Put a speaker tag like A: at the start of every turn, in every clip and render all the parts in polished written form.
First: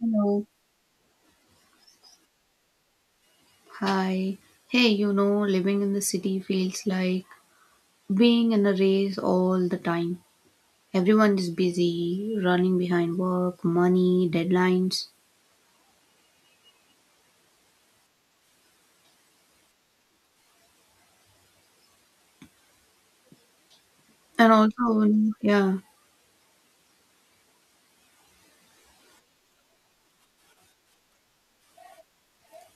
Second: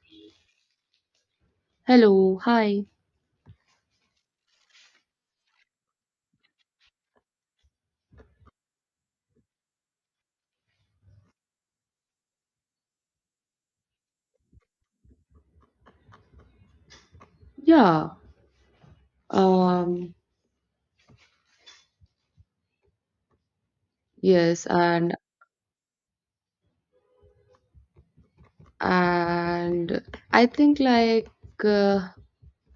A: Hello.
B: Hello, hi.
A: Hi. Hey, living in the city feels like being in a race all the time. Everyone is busy, running behind work, money, deadlines.
B: Yeah, um,
A: And
B: yes,
A: also,
B: and
A: yeah,
B: and I think uh,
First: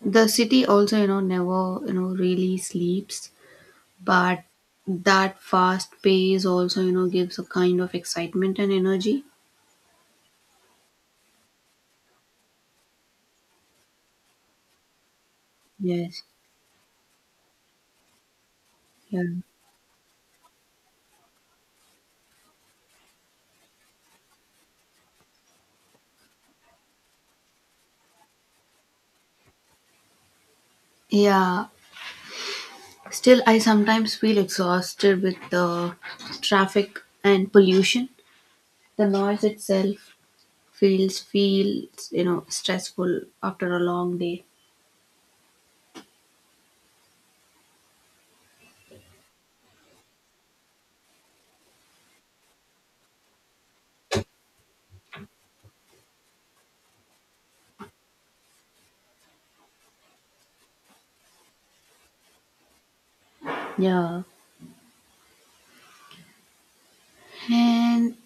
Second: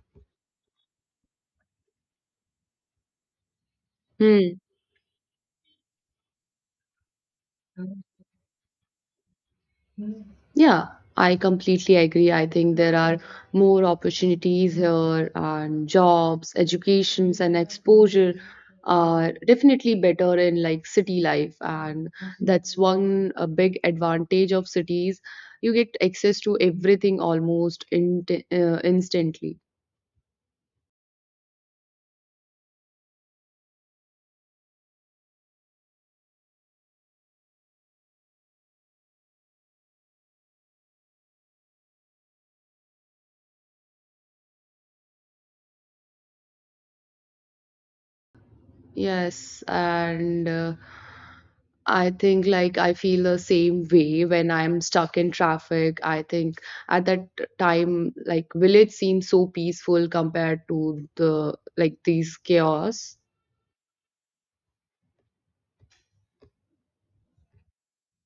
A: the city also, never, really sleeps. But
B: hmm,
A: that fast pace also, gives a kind of excitement and energy.
B: yeah, I completely agree. I think there are more opportunities here and
A: Yes.
B: jobs, educations and exposure
A: Yeah.
B: are definitely better in like city life, and that's one a big advantage of cities. You get access to everything almost in, instantly.
A: Yeah. Still, I sometimes feel exhausted with the traffic and pollution. The noise itself feels stressful after a long day.
B: Yes, and I think like I feel the same way when I'm stuck in traffic. I think at that time, like village seems so peaceful compared to the like these chaos.
A: Yeah. And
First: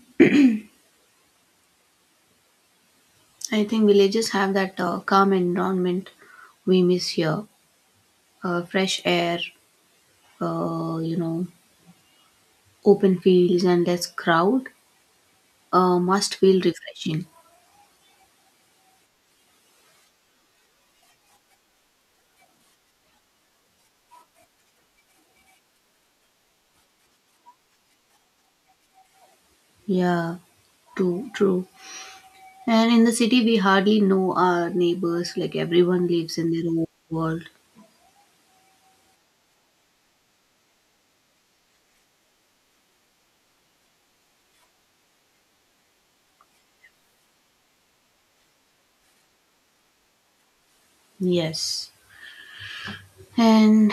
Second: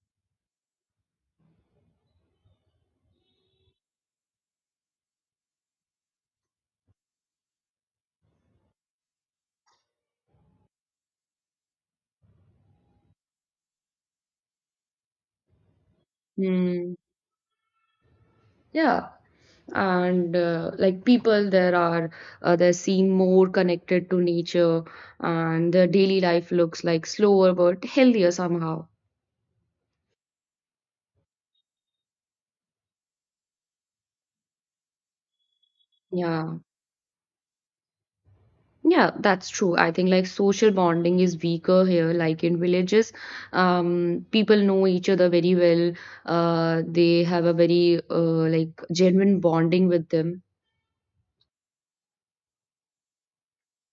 A: I think villages have that calm environment we miss here. Fresh air, uh, you know, open fields and less crowd must feel
B: Hmm.
A: refreshing.
B: Yeah, and like people there are they seem more connected to nature, and their daily life looks like slower but healthier somehow.
A: Yeah. True, true. And in the city, we hardly know our neighbors. Like everyone lives in
B: Yeah.
A: their own world.
B: Yeah, that's true. I think like social bonding is weaker here. Like in villages, people know each other very well. They have a very like genuine bonding with them.
A: Yes. And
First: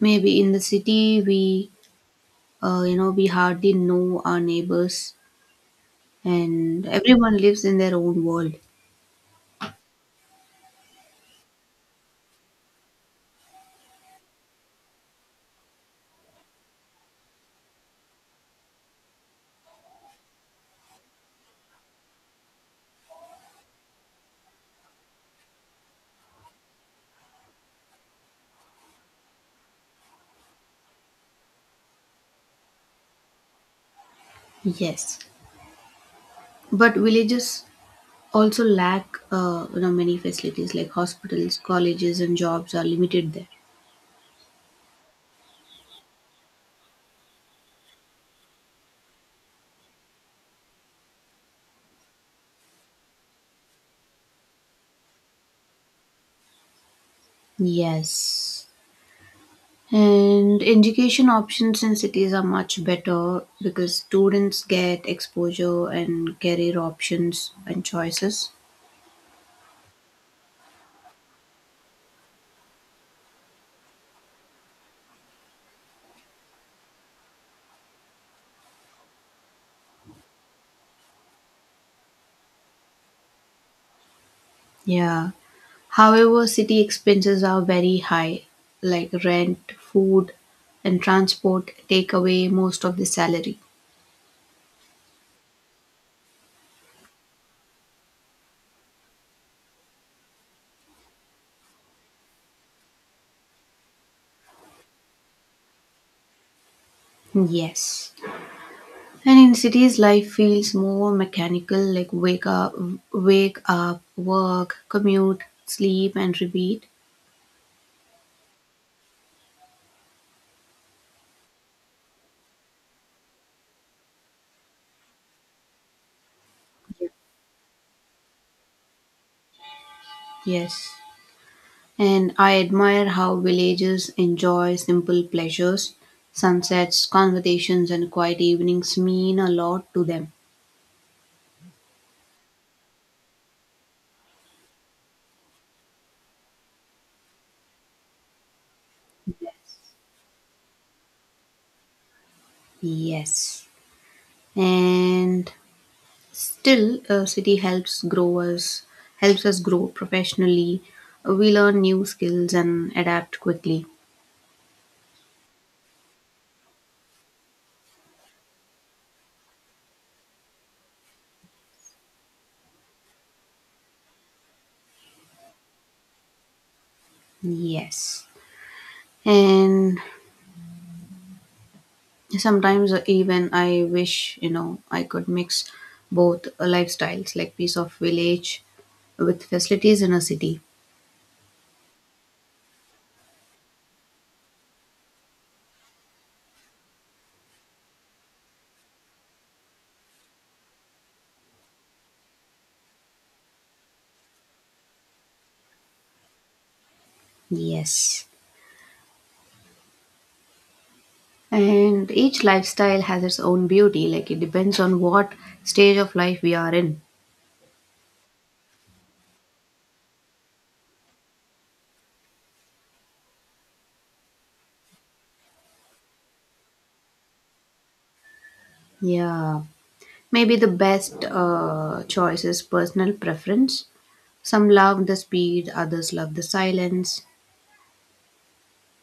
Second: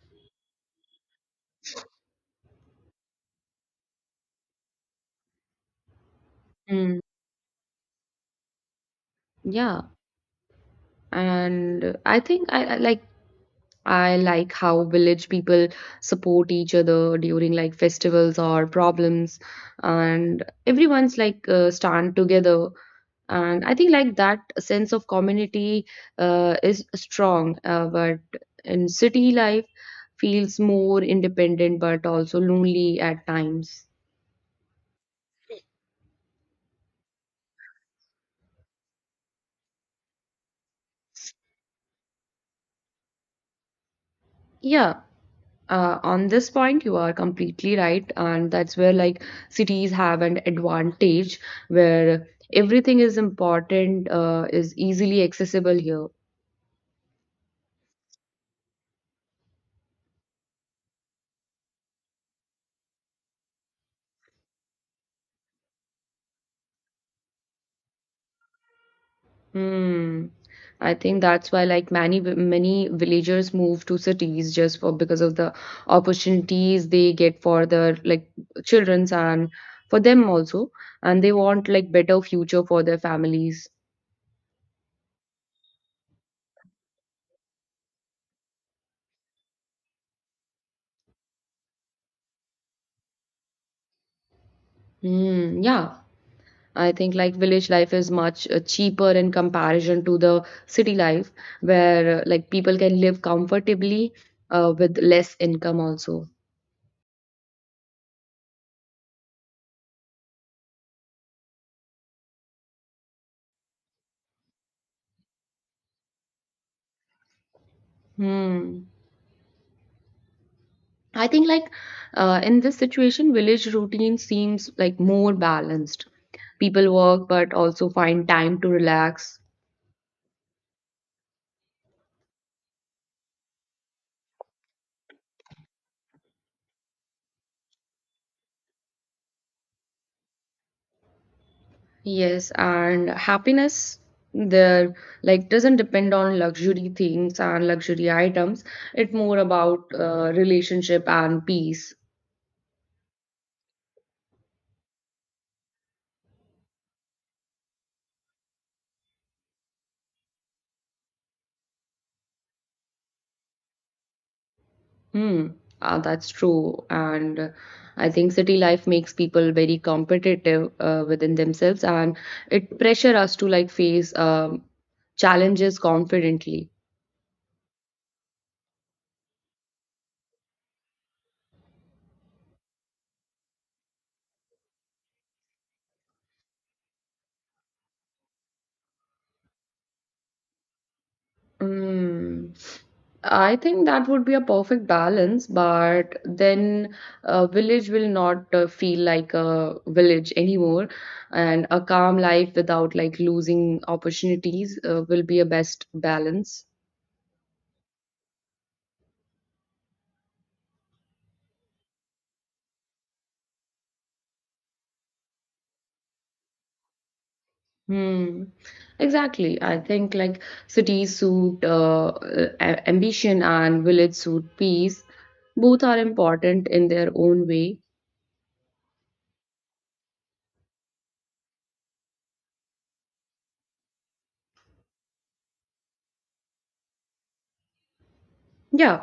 A: maybe in the city, we hardly know our neighbors, and
B: Mm.
A: everyone lives in their own world.
B: Yeah, and I think I I like how village people support each other during like festivals or problems, and everyone's like stand together, and I think like that sense of community is strong but in city life feels more independent but also lonely at times.
A: Yes, but villages also lack many facilities like hospitals, colleges, and jobs are limited there.
B: Yeah, on this point, you are completely right. And that's where like cities have an advantage where everything is important, is easily accessible here.
A: Yes. And education options in cities are much better because students get exposure and career options and choices.
B: Hmm. I think that's why, like many villagers move to cities just for because of the opportunities they get for their like childrens and for them also, and they want like better future for their families.
A: Yeah. However, city expenses are very high, like rent, food, and transport take away most of the salary.
B: Hmm. Yeah, I think like village life is much cheaper in comparison to the city life, where like people can live comfortably with less income also.
A: Yes. And in cities, life feels more mechanical, like wake up, work, commute, sleep, and repeat.
B: Hmm. I think like in this situation, village routine seems like more balanced. People work but also find time to relax.
A: Yes. And I admire how villagers enjoy simple pleasures. Sunsets, conversations, and quiet evenings mean a lot to them.
B: Yes, and happiness there like doesn't depend on luxury things and luxury items. It's more about relationship and peace.
A: Yes. And still, city helps us grow professionally. We learn new skills and adapt quickly.
B: Hmm, that's true. And I think city life makes people very competitive within themselves, and it pressure us to like face challenges confidently.
A: Yes. And sometimes even I wish I could mix both lifestyles, like piece of village with facilities in a city.
B: Hmm. I think that would be a perfect balance, but then a village will not feel like a village anymore, and a calm life without like losing opportunities will be a best balance.
A: Yes. And each lifestyle has its own beauty, like it depends on what stage of life we are in.
B: Hmm. Exactly. I think like cities suit ambition and village suit peace. Both are important in their own way.
A: Yeah. Maybe the best choice is personal preference. Some love the speed, others love the silence.
B: Yeah,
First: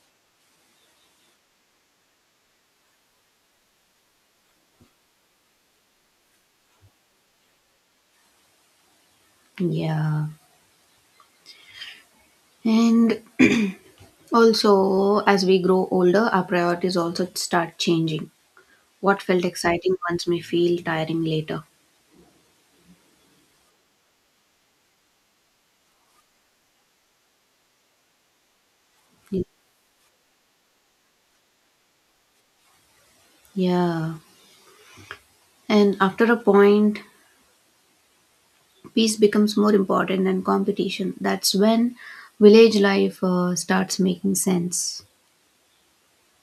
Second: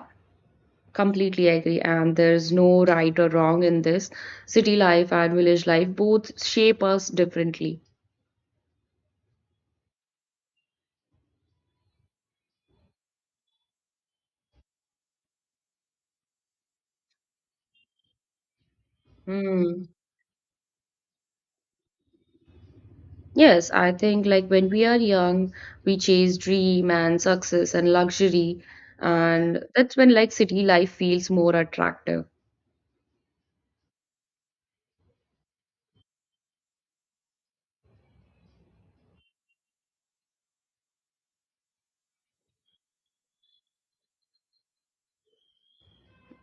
B: completely agree. And there's no right or wrong in this. City life and village life both shape us differently.
A: Yeah. And also, as we grow older, our priorities also start changing. What felt
B: Hmm.
A: exciting once may feel tiring later.
B: Yes, I think like when we are young, we chase dream and success and luxury, and that's when like city life feels more attractive.
A: Yeah. And after a point, peace becomes more important than competition. That's when village life starts making sense.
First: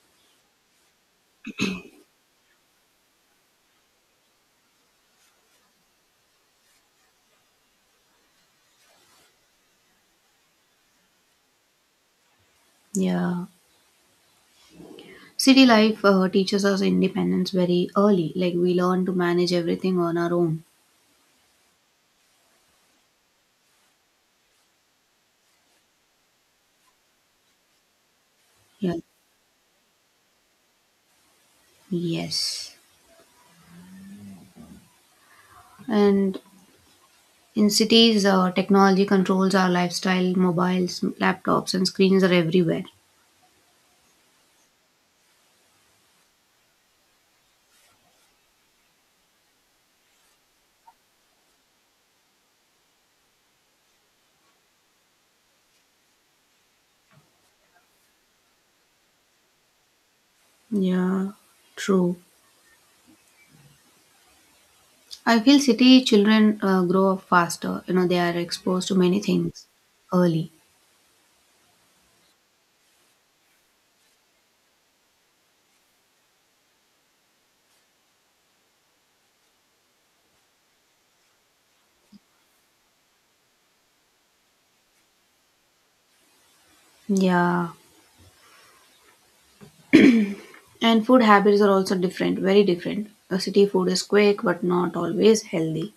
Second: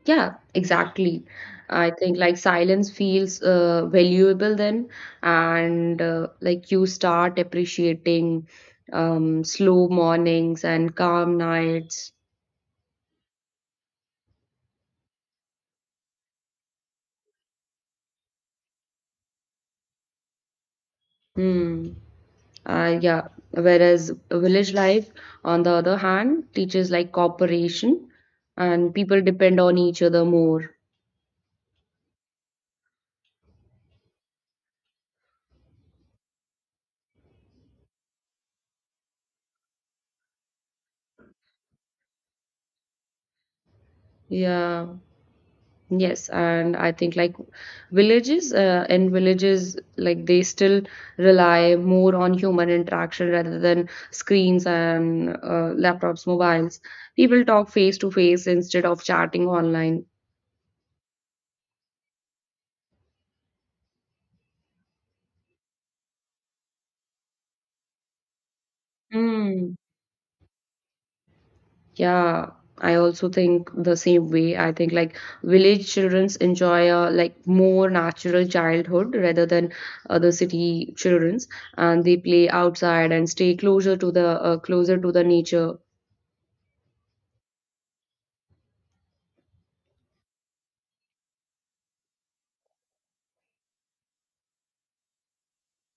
B: Yeah, exactly. I think like silence feels valuable then, and like you start appreciating slow mornings and calm nights.
A: Yeah. City life teaches us independence very early. Like we learn to manage everything on our own.
B: Hmm. Yeah. Whereas village life, on the other hand, teaches like cooperation, and
A: Yeah.
B: people depend on each other more.
A: Yes. And in cities, technology controls our lifestyle. Mobiles, laptops, and screens are everywhere.
B: Yeah. Yes, and I think like villages in villages, like they still rely more on human interaction rather than screens and laptops, mobiles. People talk face to face instead of chatting online.
A: Yeah, true. I feel city children grow up faster. They are exposed to many things
B: Mm.
A: early.
B: Yeah, I also think the same way. I think like village childrens enjoy a like more natural childhood rather than other city childrens, and they play outside and stay closer to the nature.
A: Yeah. And food habits are also different, very different. City food is quick but not always healthy.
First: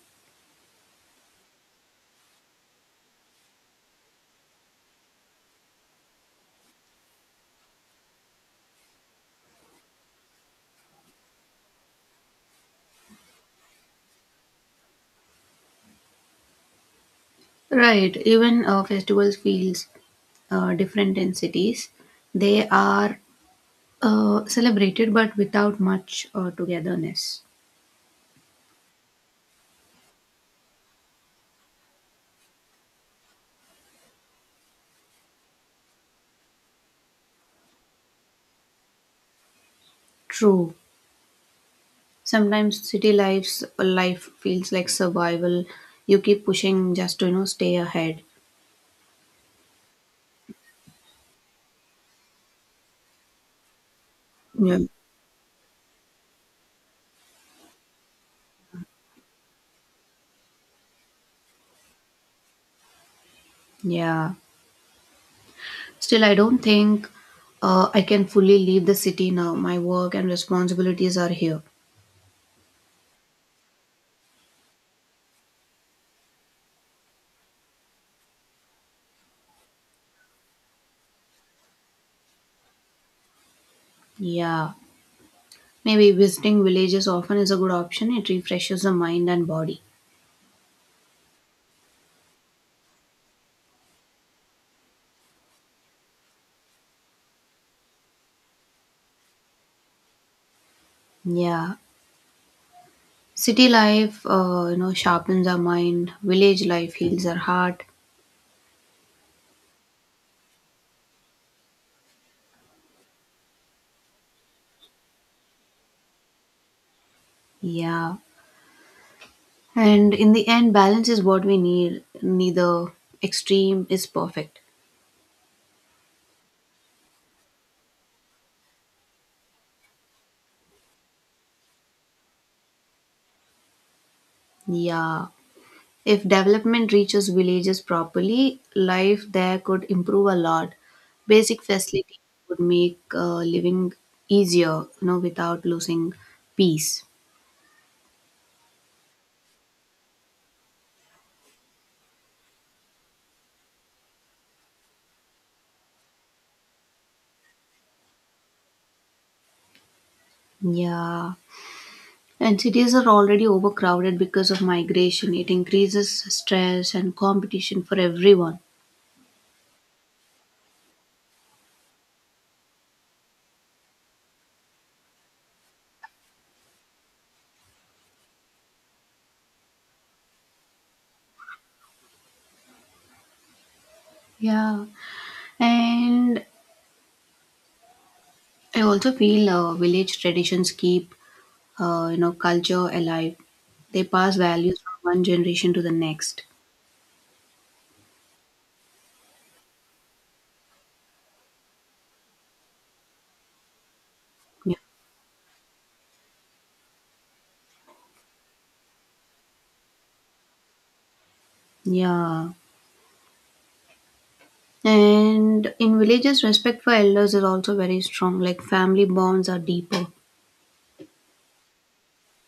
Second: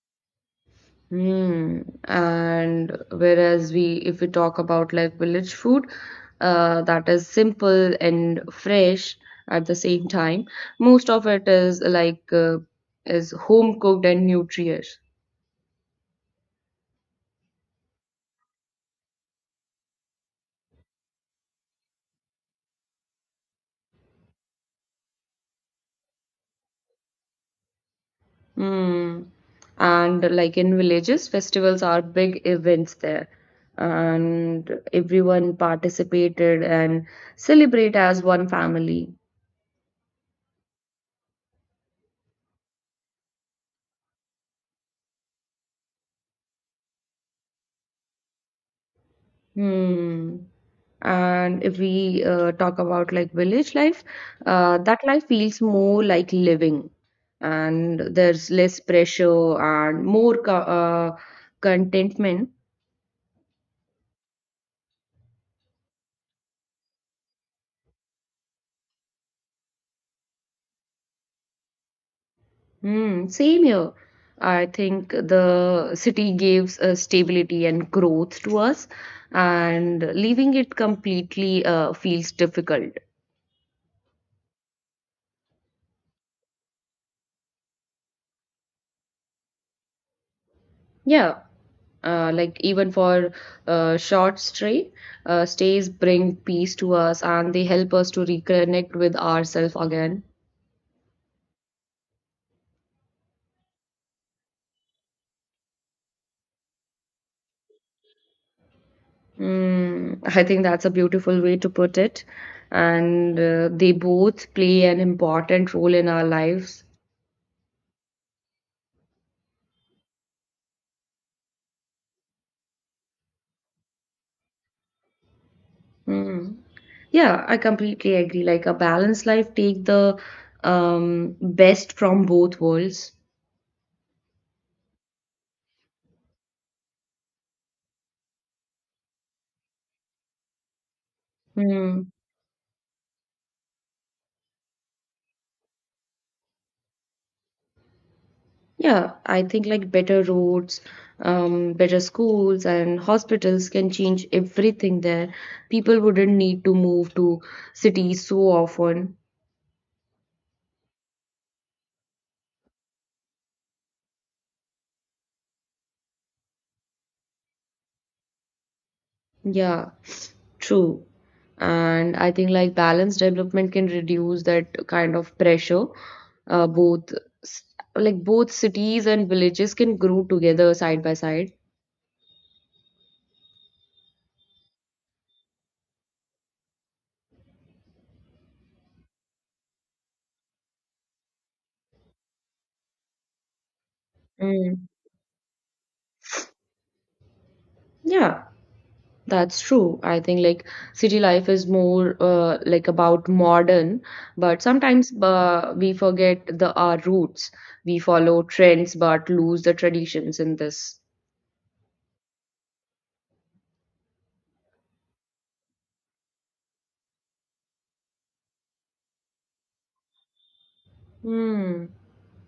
B: Hmm. And whereas we, if we talk about like village food, that is simple and fresh at the same time, most of it is is home cooked and nutritious.
A: Right, even festivals feels different in cities. They are celebrated but without much togetherness.
B: Hmm. And like in villages, festivals are big events there, and everyone participated and celebrate as one family.
A: True. Sometimes city life's life feels like survival. You keep pushing just to stay ahead.
B: Hmm. And if we talk about like village life,
A: Yeah.
B: that life feels more like living, and there's less pressure and more co contentment.
A: Yeah. Still, I don't think I can fully leave the city now. My work and responsibilities are here.
B: Hmm. Same here. I think the city gives stability and growth to us, and leaving it completely feels difficult.
A: Yeah. Maybe visiting villages often is a good option. It refreshes the mind and body.
B: Yeah, like even for uh, short stray, stays bring peace to us, and they help us to reconnect with ourselves again.
A: Yeah. City life, sharpens our mind. Village life heals our heart.
B: Mm, I think that's a beautiful way to put it. And they both play an important role in our lives.
A: Yeah. And in the end, balance is what we need. Neither extreme is perfect.
B: Mm. Yeah, I completely agree. Like a balanced life, take the best from both worlds.
A: Yeah. If development reaches villages properly, life there could improve a lot. Basic
B: Hmm.
A: facilities would make living easier, without losing peace.
B: Yeah, I think like better roads, better schools and hospitals can change everything there. People wouldn't need to move to cities so often.
A: Yeah. And cities are already overcrowded because of migration. It increases stress and competition for everyone.
B: Yeah, true. And I think like balanced development can reduce that kind of pressure. Uh, both s- like both cities and villages can grow together side by side.
A: Yeah. And I also feel village traditions keep culture alive. They pass values
B: Mm.
A: from one generation to the next.
B: Yeah. That's true. I think like city life is more like about modern, but
A: Yeah.
B: sometimes we forget the our roots. We follow trends but lose the traditions in this.
A: Yeah. And in villages, respect for elders is also very strong. Like family bonds are deeper.
B: Hmm.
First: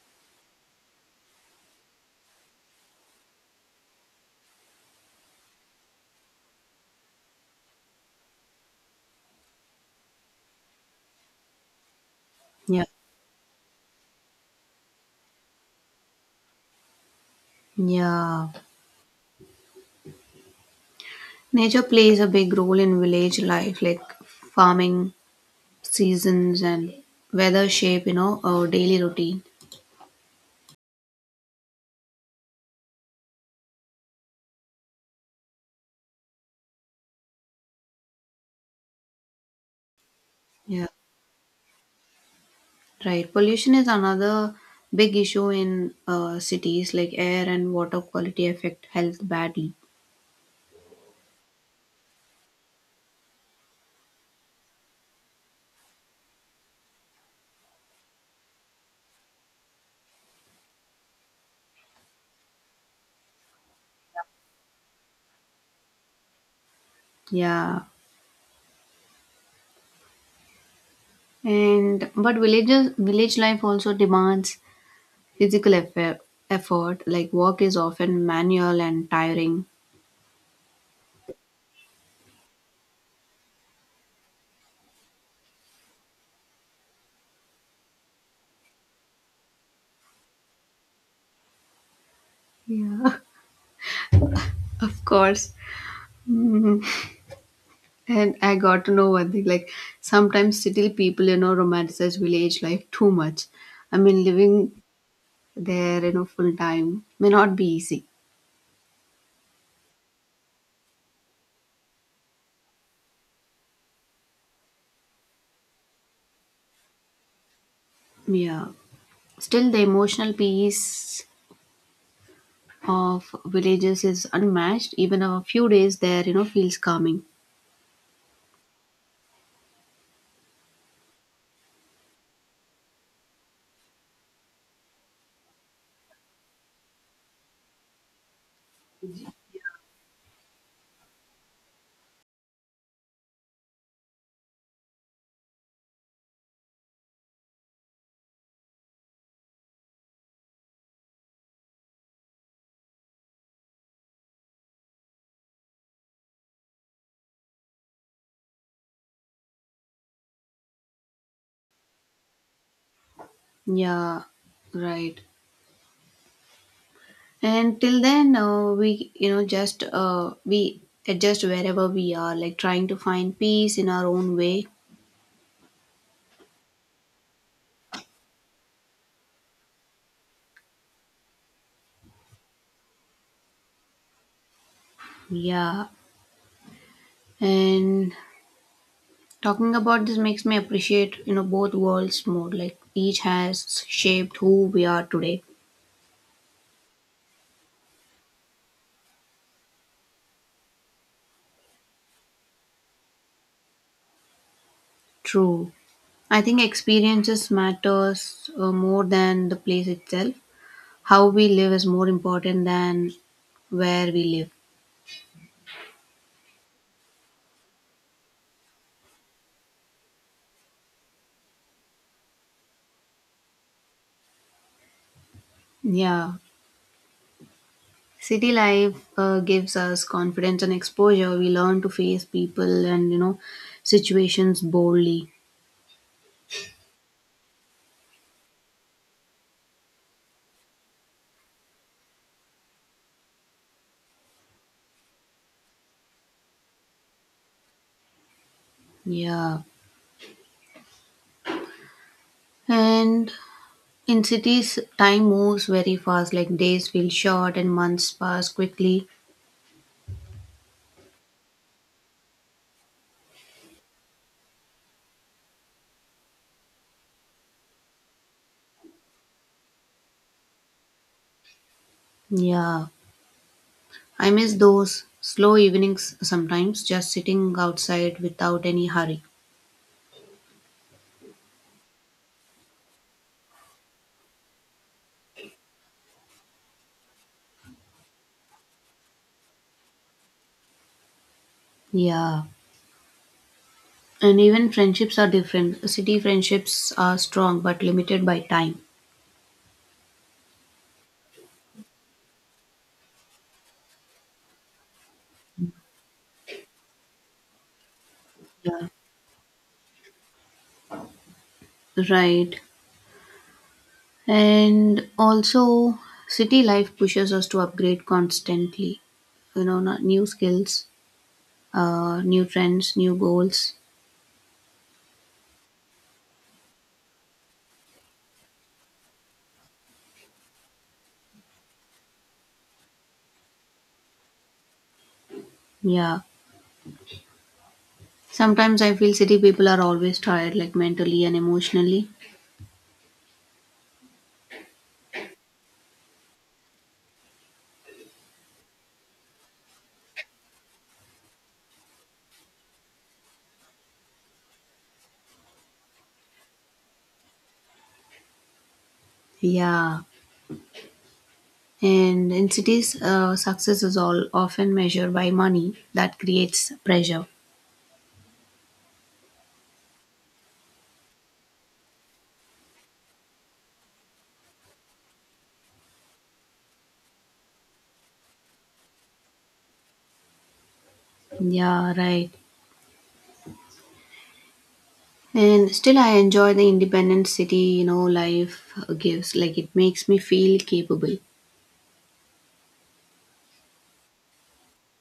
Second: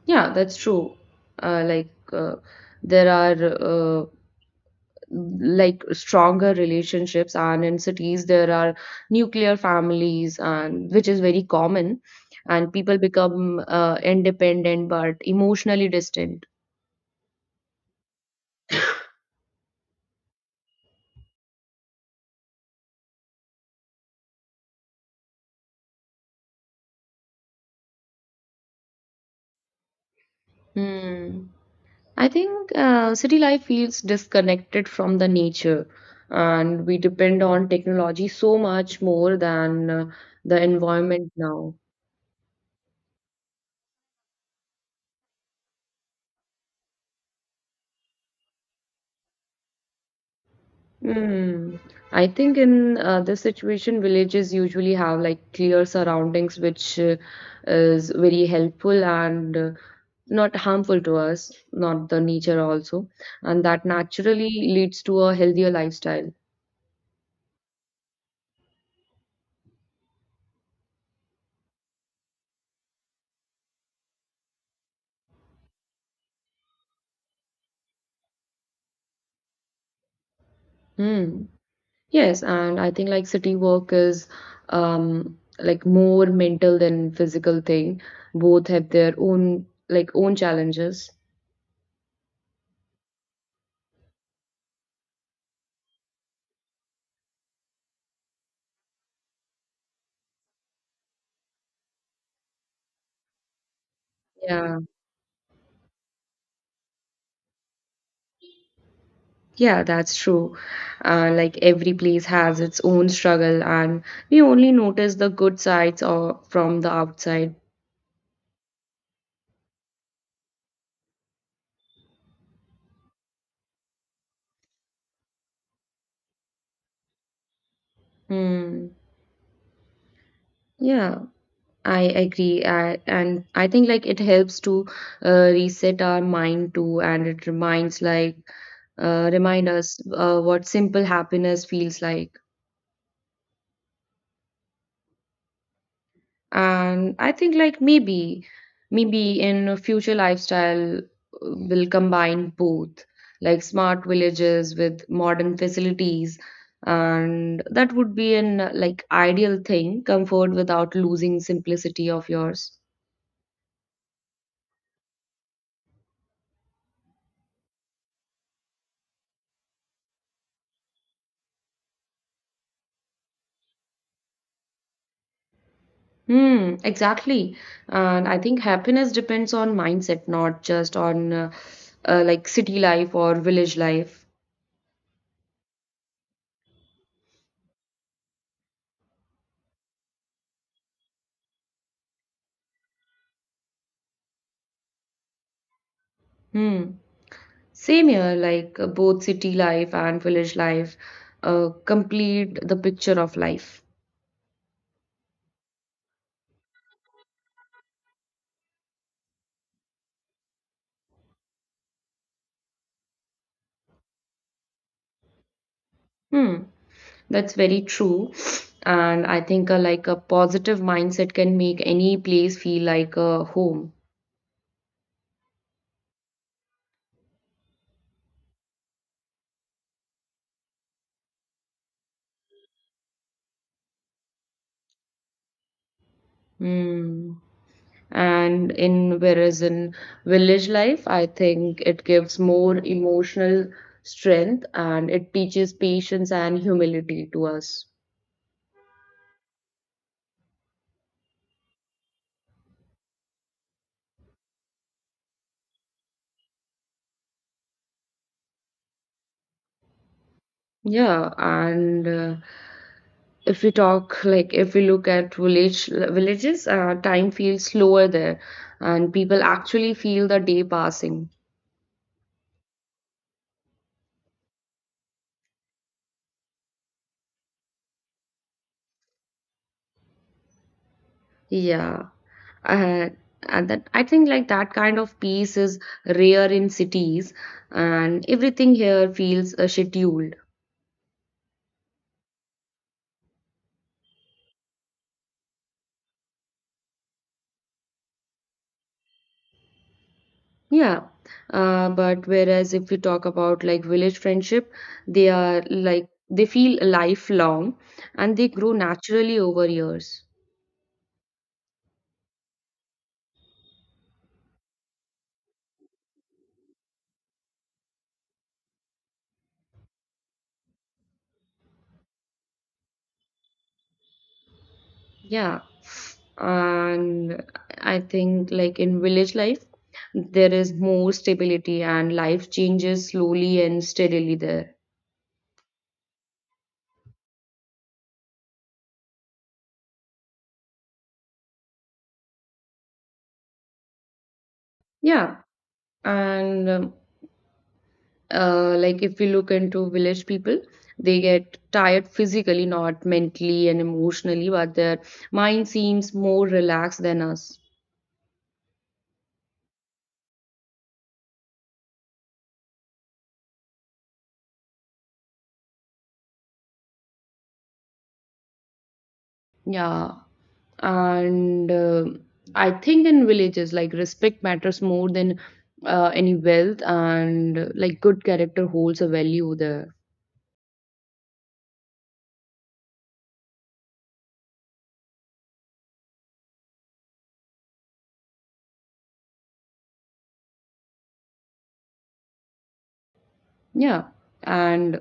B: Yeah, that's true. Uh, like uh, there are like stronger relationships, and in cities there are nuclear families, and which is very common, and
A: Yeah.
B: people become independent but emotionally distant.
A: Yeah. Nature plays a big role in village life, like farming, seasons and weather shape our daily routine.
B: Hmm. I think city life feels disconnected from the nature, and we depend on technology so much more than the
A: Yeah.
B: environment now.
A: Right. Pollution is another big issue in cities, like air and water quality affect health badly.
B: Hmm. I think in this situation, villages usually have like clear surroundings, which is very helpful and not harmful to us, not the nature also, and that naturally leads to a healthier lifestyle.
A: Yeah. And but villages village life also demands physical effort like work is often manual and tiring.
B: Hmm. Yes, and I think like city work is like more mental than physical thing. Both have their own like own challenges.
A: Yeah. Of course. Mhm. And I got to know one thing, like sometimes city people romanticize village life too much. I mean,
B: Yeah.
A: living there full time may not be easy.
B: Yeah, that's true. Like every place has its own struggle, and we only notice the good sides or from the outside.
A: Yeah. Still, the emotional peace of villages is unmatched. Even a few days there feels calming.
B: Hmm. Yeah, I agree. And I think like it helps to reset our mind too, and it reminds remind us what simple happiness feels like. And I think like maybe in a future lifestyle will combine both, like smart villages with modern facilities, and that would be an like ideal thing, comfort without losing simplicity of yours.
A: Yeah. Right. And till then, we just we adjust wherever we are, like trying to find peace in our own way.
B: Hmm, exactly. And I think happiness depends on mindset, not just on like city life or village life.
A: Yeah. And talking about this makes me appreciate both worlds more, like each has shaped who we are today.
B: Hmm. Same here, like both city life and village life complete the picture of life.
A: True. I think experiences matters more than the place itself. How we live is more important than where we live.
B: Hmm, that's very true. And I think like a positive mindset can make any place feel like a home.
A: Yeah. City life gives us confidence and exposure. We learn to face people and situations boldly.
B: Hmm. And in whereas in village life, I think it gives more emotional strength, and it teaches patience and humility to us.
A: Yeah. And in cities, time moves very fast. Like days feel short and months pass quickly.
B: Yeah, and if we talk like if we look at villages, time feels slower there, and people actually feel the day passing.
A: Yeah. I miss those slow evenings sometimes, just sitting outside without any hurry.
B: Yeah, uh, and that I think like that kind of peace is rare in cities, and everything here feels scheduled.
A: Yeah. And even friendships are different. City friendships are strong but limited by time.
B: Yeah, but whereas if we talk about like village friendship, they are like they feel lifelong, and they grow
A: Yeah.
B: naturally over years.
A: Right. And also, city life pushes us to upgrade constantly. New skills, new trends, new goals.
B: Yeah. And I think like in village life, there is more stability, and life changes slowly and steadily there.
A: Yeah. Sometimes I feel city people are always tired, like mentally and emotionally.
B: Yeah. And like if we look into village people, they get tired physically, not mentally and emotionally, but their mind seems more relaxed than us.
A: Yeah. And in cities, success is all often measured by money that creates pressure.
B: Yeah. And I think in villages, like respect matters more than any wealth, and like good character holds a value there.
A: Yeah, right. And still, I enjoy the independent city life gives. Like, it makes me feel capable.
B: Yeah. And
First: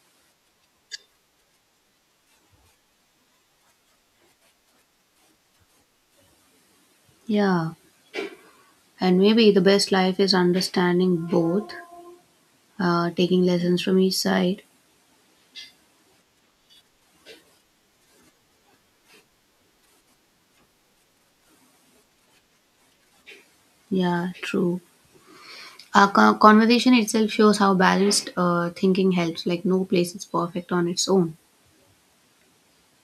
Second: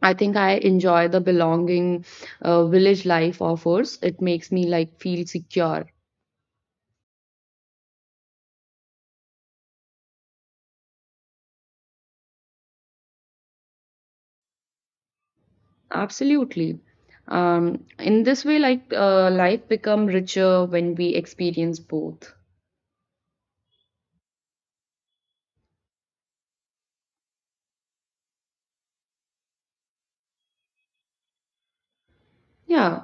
B: I think I enjoy the belonging village life offers. It makes me like feel secure.
A: Yeah, and maybe the best life is understanding both, taking lessons from each side.
B: Absolutely. In this way, like life become richer when we experience both.
A: Yeah, true. Our conversation itself shows how balanced thinking helps. Like, no place is perfect on its own.
B: Yeah.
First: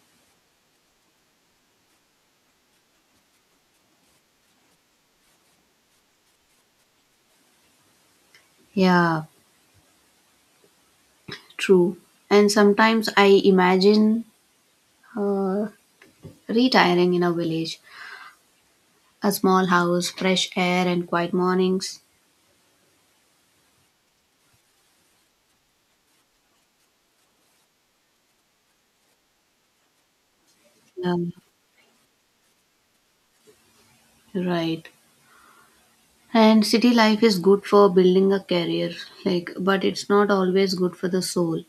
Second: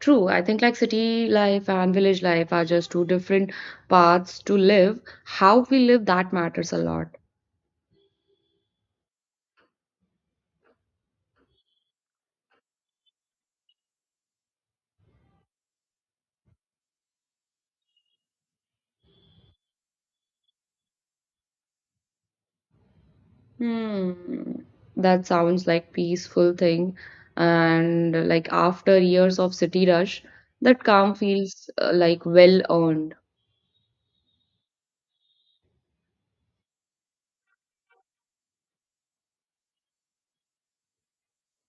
B: True, I think like city life and village life are just two different paths to live. How we live that matters a lot.
A: Yeah, true. And sometimes I imagine uh, retiring in a village, a small house, fresh air, and quiet mornings.
B: Hmm, that sounds like peaceful thing, and like after years of city rush, that
A: Yeah,
B: calm feels like well earned.
A: right. And city life is good for building a career, like, but it's not always good for the soul.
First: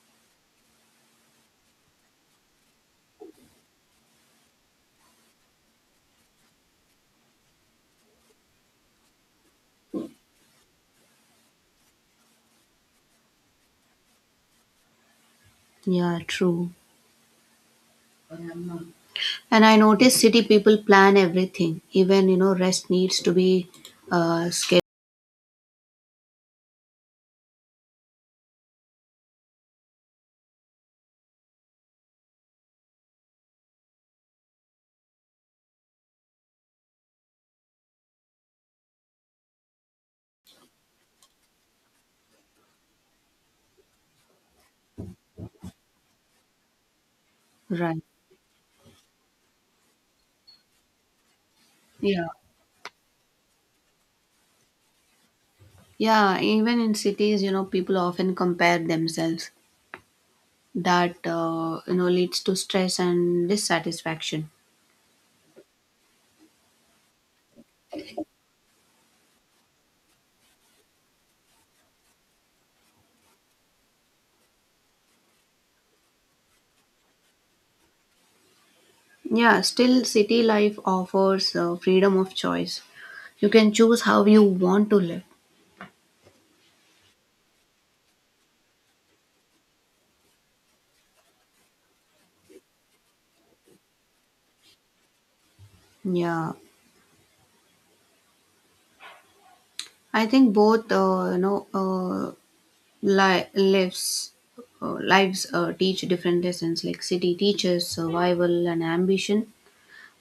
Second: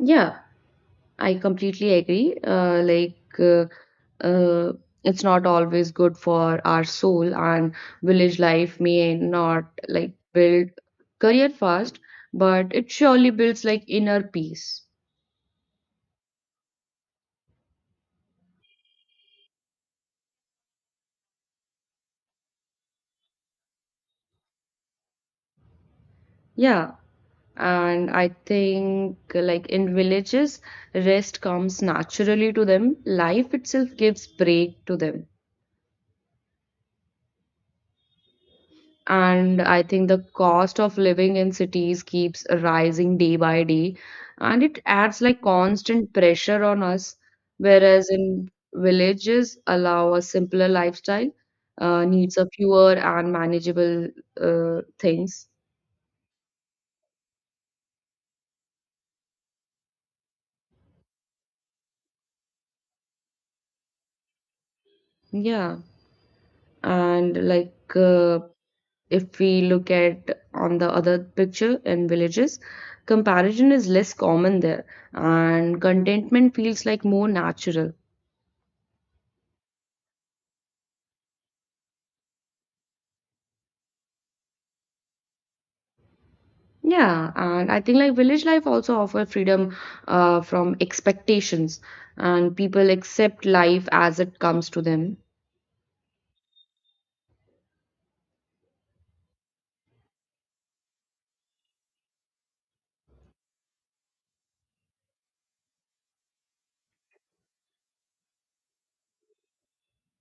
B: Yeah, I completely agree. Uh, it's not always good for our soul, and village life may not like build career fast, but it surely builds like inner peace.
A: Yeah, true. And I notice city people plan everything. Even rest needs to be scheduled.
B: Yeah, and I think like in villages, rest comes naturally to them. Life itself gives break to them. And I think the cost of living in cities keeps rising day by day, and it adds like constant pressure on us.
A: Right.
B: Whereas in villages, allow a simpler lifestyle,
A: Yeah.
B: needs of fewer and manageable things.
A: Yeah. Even in cities, people often compare themselves. That leads to stress and dissatisfaction.
B: Yeah, and if we look at on the other picture in villages, comparison is less common there, and contentment feels like more natural.
A: Yeah. Still, city life offers freedom of choice. You can choose how you want to live.
B: Yeah, and I think like village life also offer freedom from expectations, and people accept life as it comes to them.
A: Yeah. I think both, li- lives, lives teach different lessons. Like city teaches survival and ambition,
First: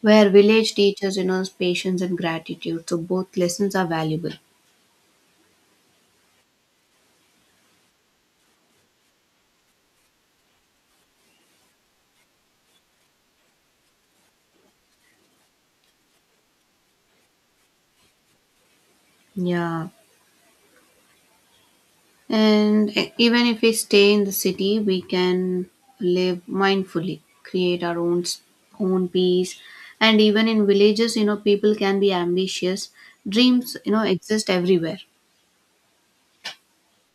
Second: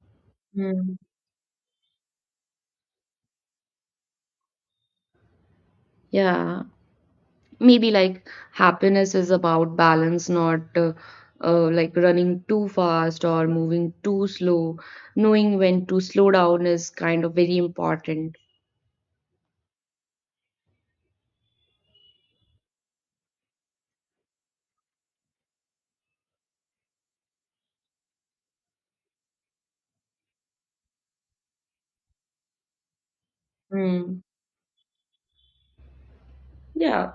A: where village
B: Hmm.
A: teaches patience and gratitude. So both lessons are valuable.
B: Yeah, maybe like happiness is about balance, not like running too fast or moving too slow. Knowing when to slow down is kind of very important.
A: Yeah, and even if we stay in the city, we can live mindfully, create our own own peace, and even in villages, people can be ambitious. Dreams
B: Hmm.
A: exist everywhere.
B: Yeah.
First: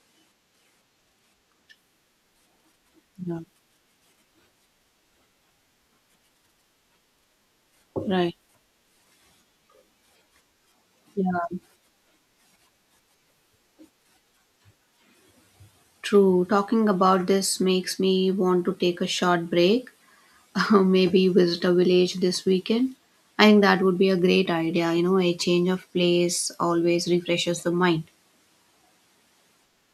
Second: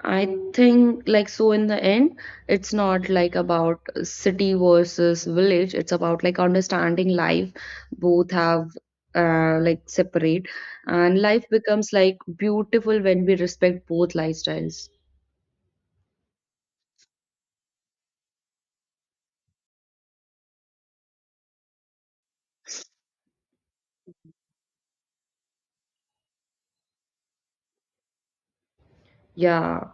B: I think, like, so in the end, it's not like
A: Yeah.
B: about city versus village. It's about like understanding life. Both
A: Right.
B: have like separate, and life
A: Yeah.
B: becomes like beautiful when we respect both lifestyles.
A: True, talking about this makes me want to take a short break, maybe visit a village this weekend. I think that would be a great idea. A change of place always refreshes the mind.
B: Yeah.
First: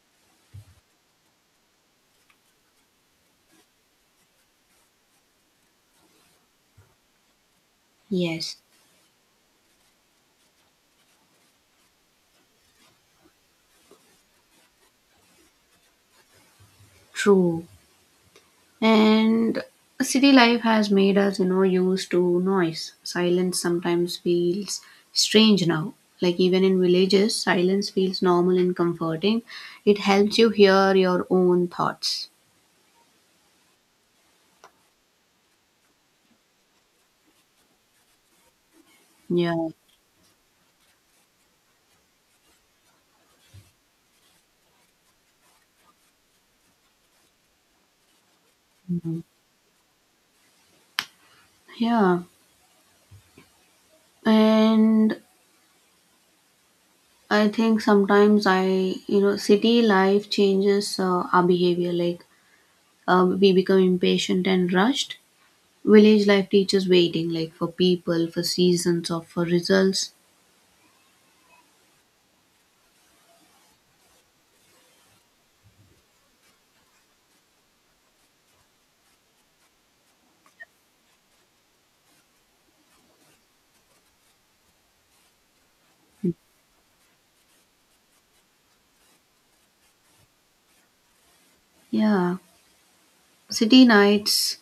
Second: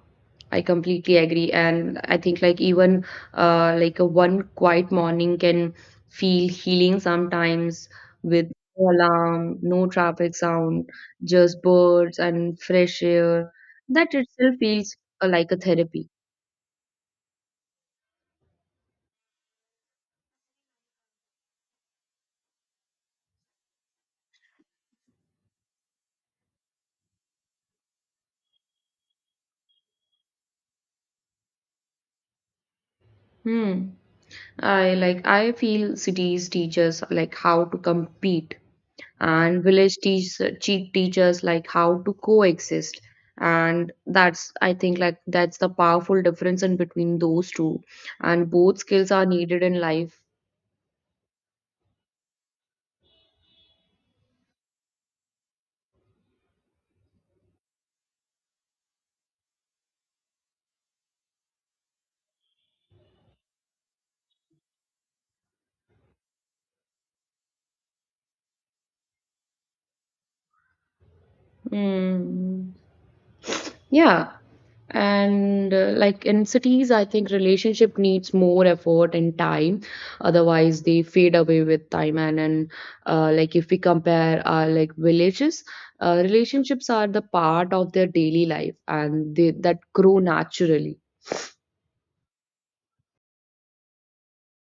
B: I completely agree. And I think like even like a one quiet morning can feel healing sometimes, with
A: Yes,
B: no alarm, no traffic sound, just birds and fresh air. That itself feels like a therapy.
A: true. And city life has made us used to noise. Silence sometimes feels strange now. Like even in villages, silence feels normal and comforting. It helps you hear your own thoughts.
B: Hmm. I feel cities teach us like how to compete, and
A: Yeah.
B: village teachers like how to coexist, and that's I think like that's the powerful difference in between those two, and both skills
A: Mhm.
B: are needed in life.
A: Yeah. And I think sometimes I you know city life changes our behavior, like we become impatient and rushed. Village life teaches waiting, like for people, for seasons, or for results.
B: Mm. Yeah. And like in cities, I think relationship needs more effort and time. Otherwise, they fade away with time. And like if we compare our like villages, relationships are the part of their daily life, and they that grow naturally.
A: Yeah. City nights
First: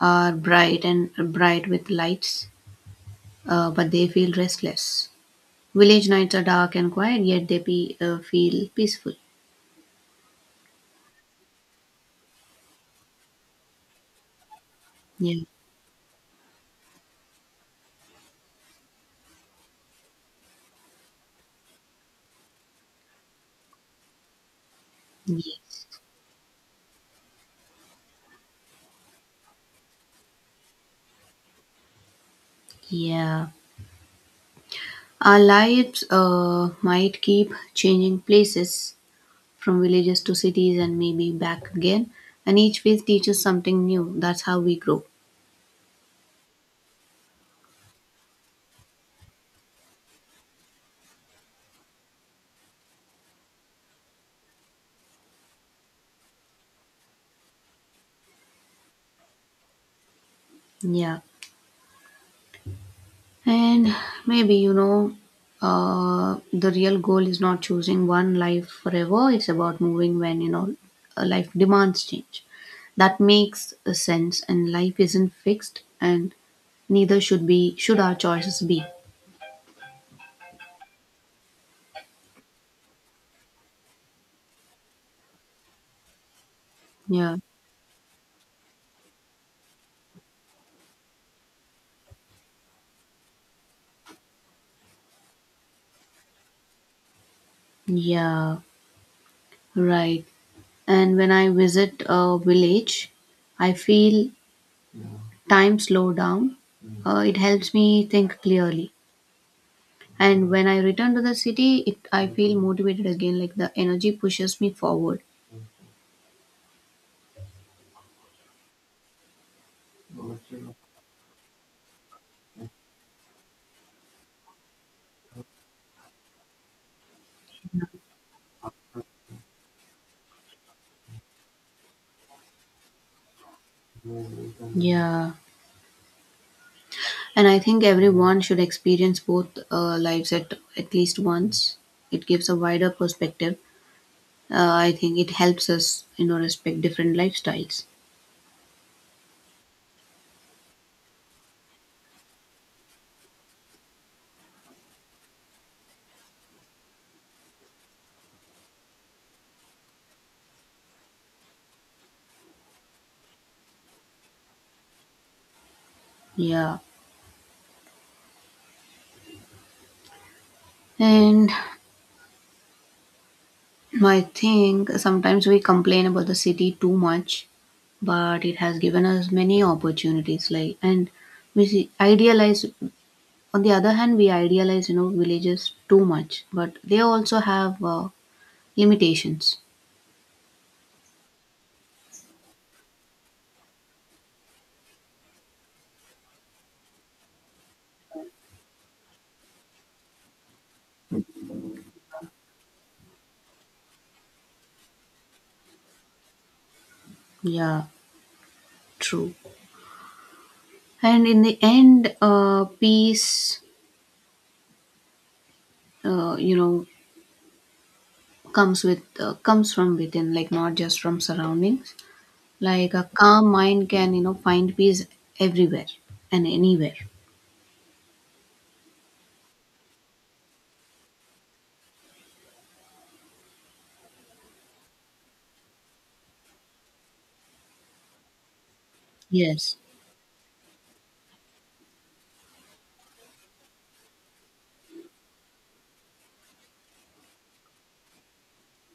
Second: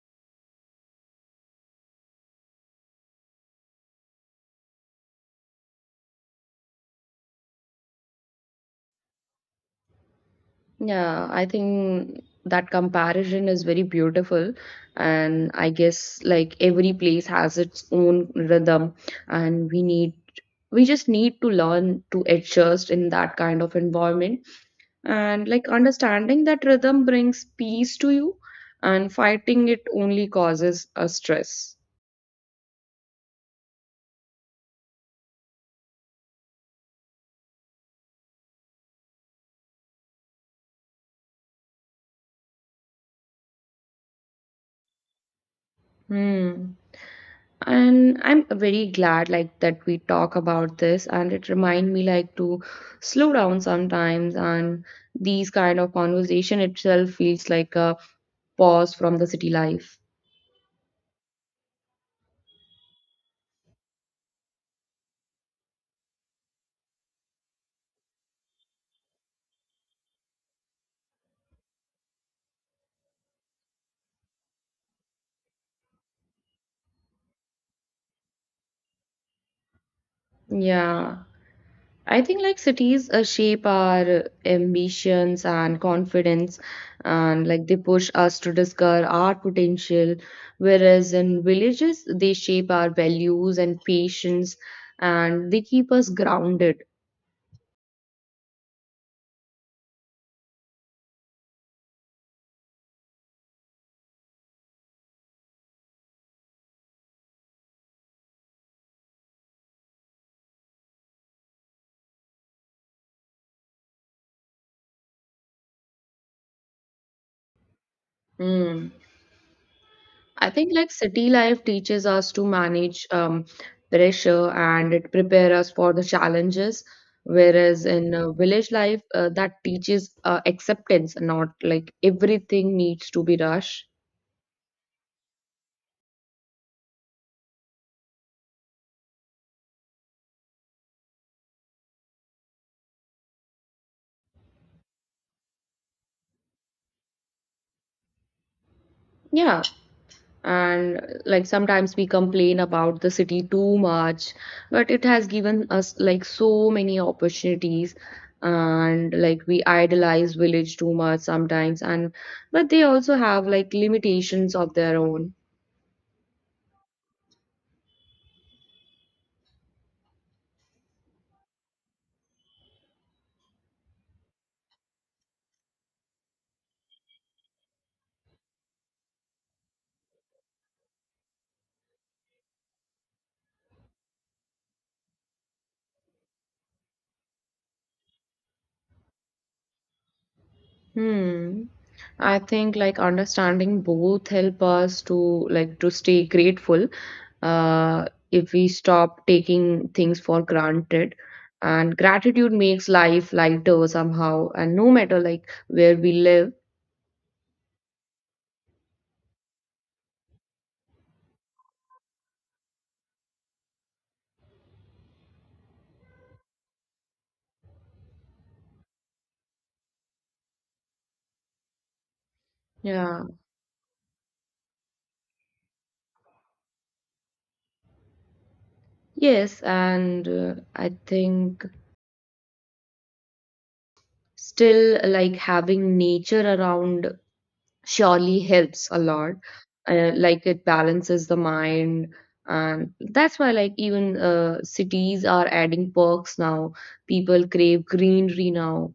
A: are bright and bright with lights, but they feel restless. Village nights are dark and quiet, yet they feel peaceful.
B: Yeah, I think that comparison is very beautiful.
A: Yeah.
B: And I guess like every place has its own rhythm, and we just need to learn to adjust in that kind of environment. And like
A: Yes.
B: understanding that rhythm brings peace to you, and fighting it only causes a stress.
A: Yeah. Our lives might keep changing places from villages to cities and maybe back again. And each phase teaches something new. That's how we grow.
B: Hmm. And I'm very glad like that we talk about this, and it remind me like to slow down sometimes, and these kind of conversation itself feels like a pause from the city life.
A: Yeah. And maybe, the real goal is not choosing one life forever. It's about moving when a life demands change. That makes a sense. And life isn't fixed. And neither should our choices be.
B: Yeah, I think like cities shape our ambitions and confidence,
A: Yeah.
B: and like they push us to discover our potential, whereas in villages they shape our values and patience, and they keep us grounded.
A: Yeah. Right. And when I visit a village, I feel time slow down. It helps me think clearly. And when I return to the city, I feel motivated again, like the energy pushes me forward.
B: Mm. I think like city life teaches us to manage pressure, and it prepares us for the challenges, whereas in village life, that teaches acceptance, not like everything needs to be rushed.
A: Yeah. And I think everyone should experience both lives at least once. It gives a wider perspective. I think it helps us respect different lifestyles.
B: Yeah, and like sometimes we complain about the city too much, but it has given us like so many opportunities. And like we idolize village too much sometimes, and but they also have like limitations of their own.
A: Yeah. And I think sometimes we complain about the city too much, but it has given us many opportunities. Like, and we see, idealize, on the other hand, we idealize villages too much, but they also have limitations.
B: Hmm. I think like understanding both help us to like to stay grateful uh, if we stop taking things for granted. And gratitude makes life lighter somehow, and no matter like where we live.
A: Yeah, true. And in the end, peace, uh, you know, comes from within, like not just from surroundings. Like a
B: Yeah.
A: calm mind can find peace everywhere and anywhere.
B: Yes, and I think still like having nature around surely helps a lot.
A: Yes.
B: Like it balances the mind, and that's why like even cities are adding parks now. People crave greenery now.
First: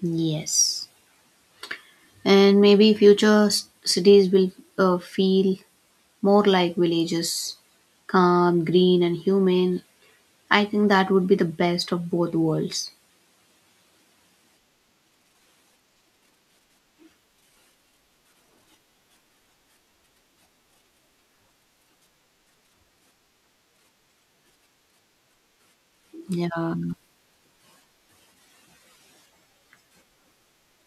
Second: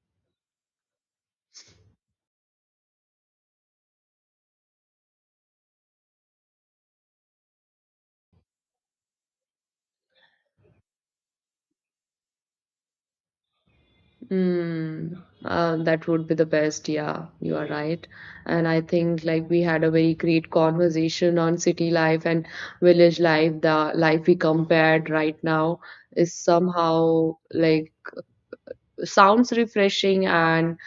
A: Yes. And maybe future cities will feel more like villages, calm, green, and humane. I think that would be the best of both worlds.
B: Mm, that would be the best. Yeah, you are right. And I think like we had a very great conversation on city life and village life. The life we compared right now is
A: Yeah.
B: somehow like sounds refreshing and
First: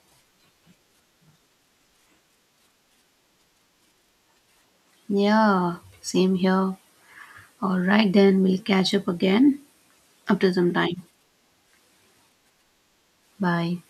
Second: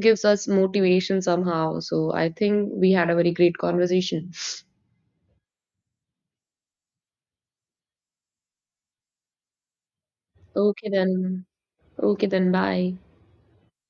B: gives us motivation somehow. So I think we had a very great conversation.
A: Yeah. Same here. All right, then we'll catch up again after some
B: Okay
A: time.
B: then. Okay then. Bye.
A: Bye.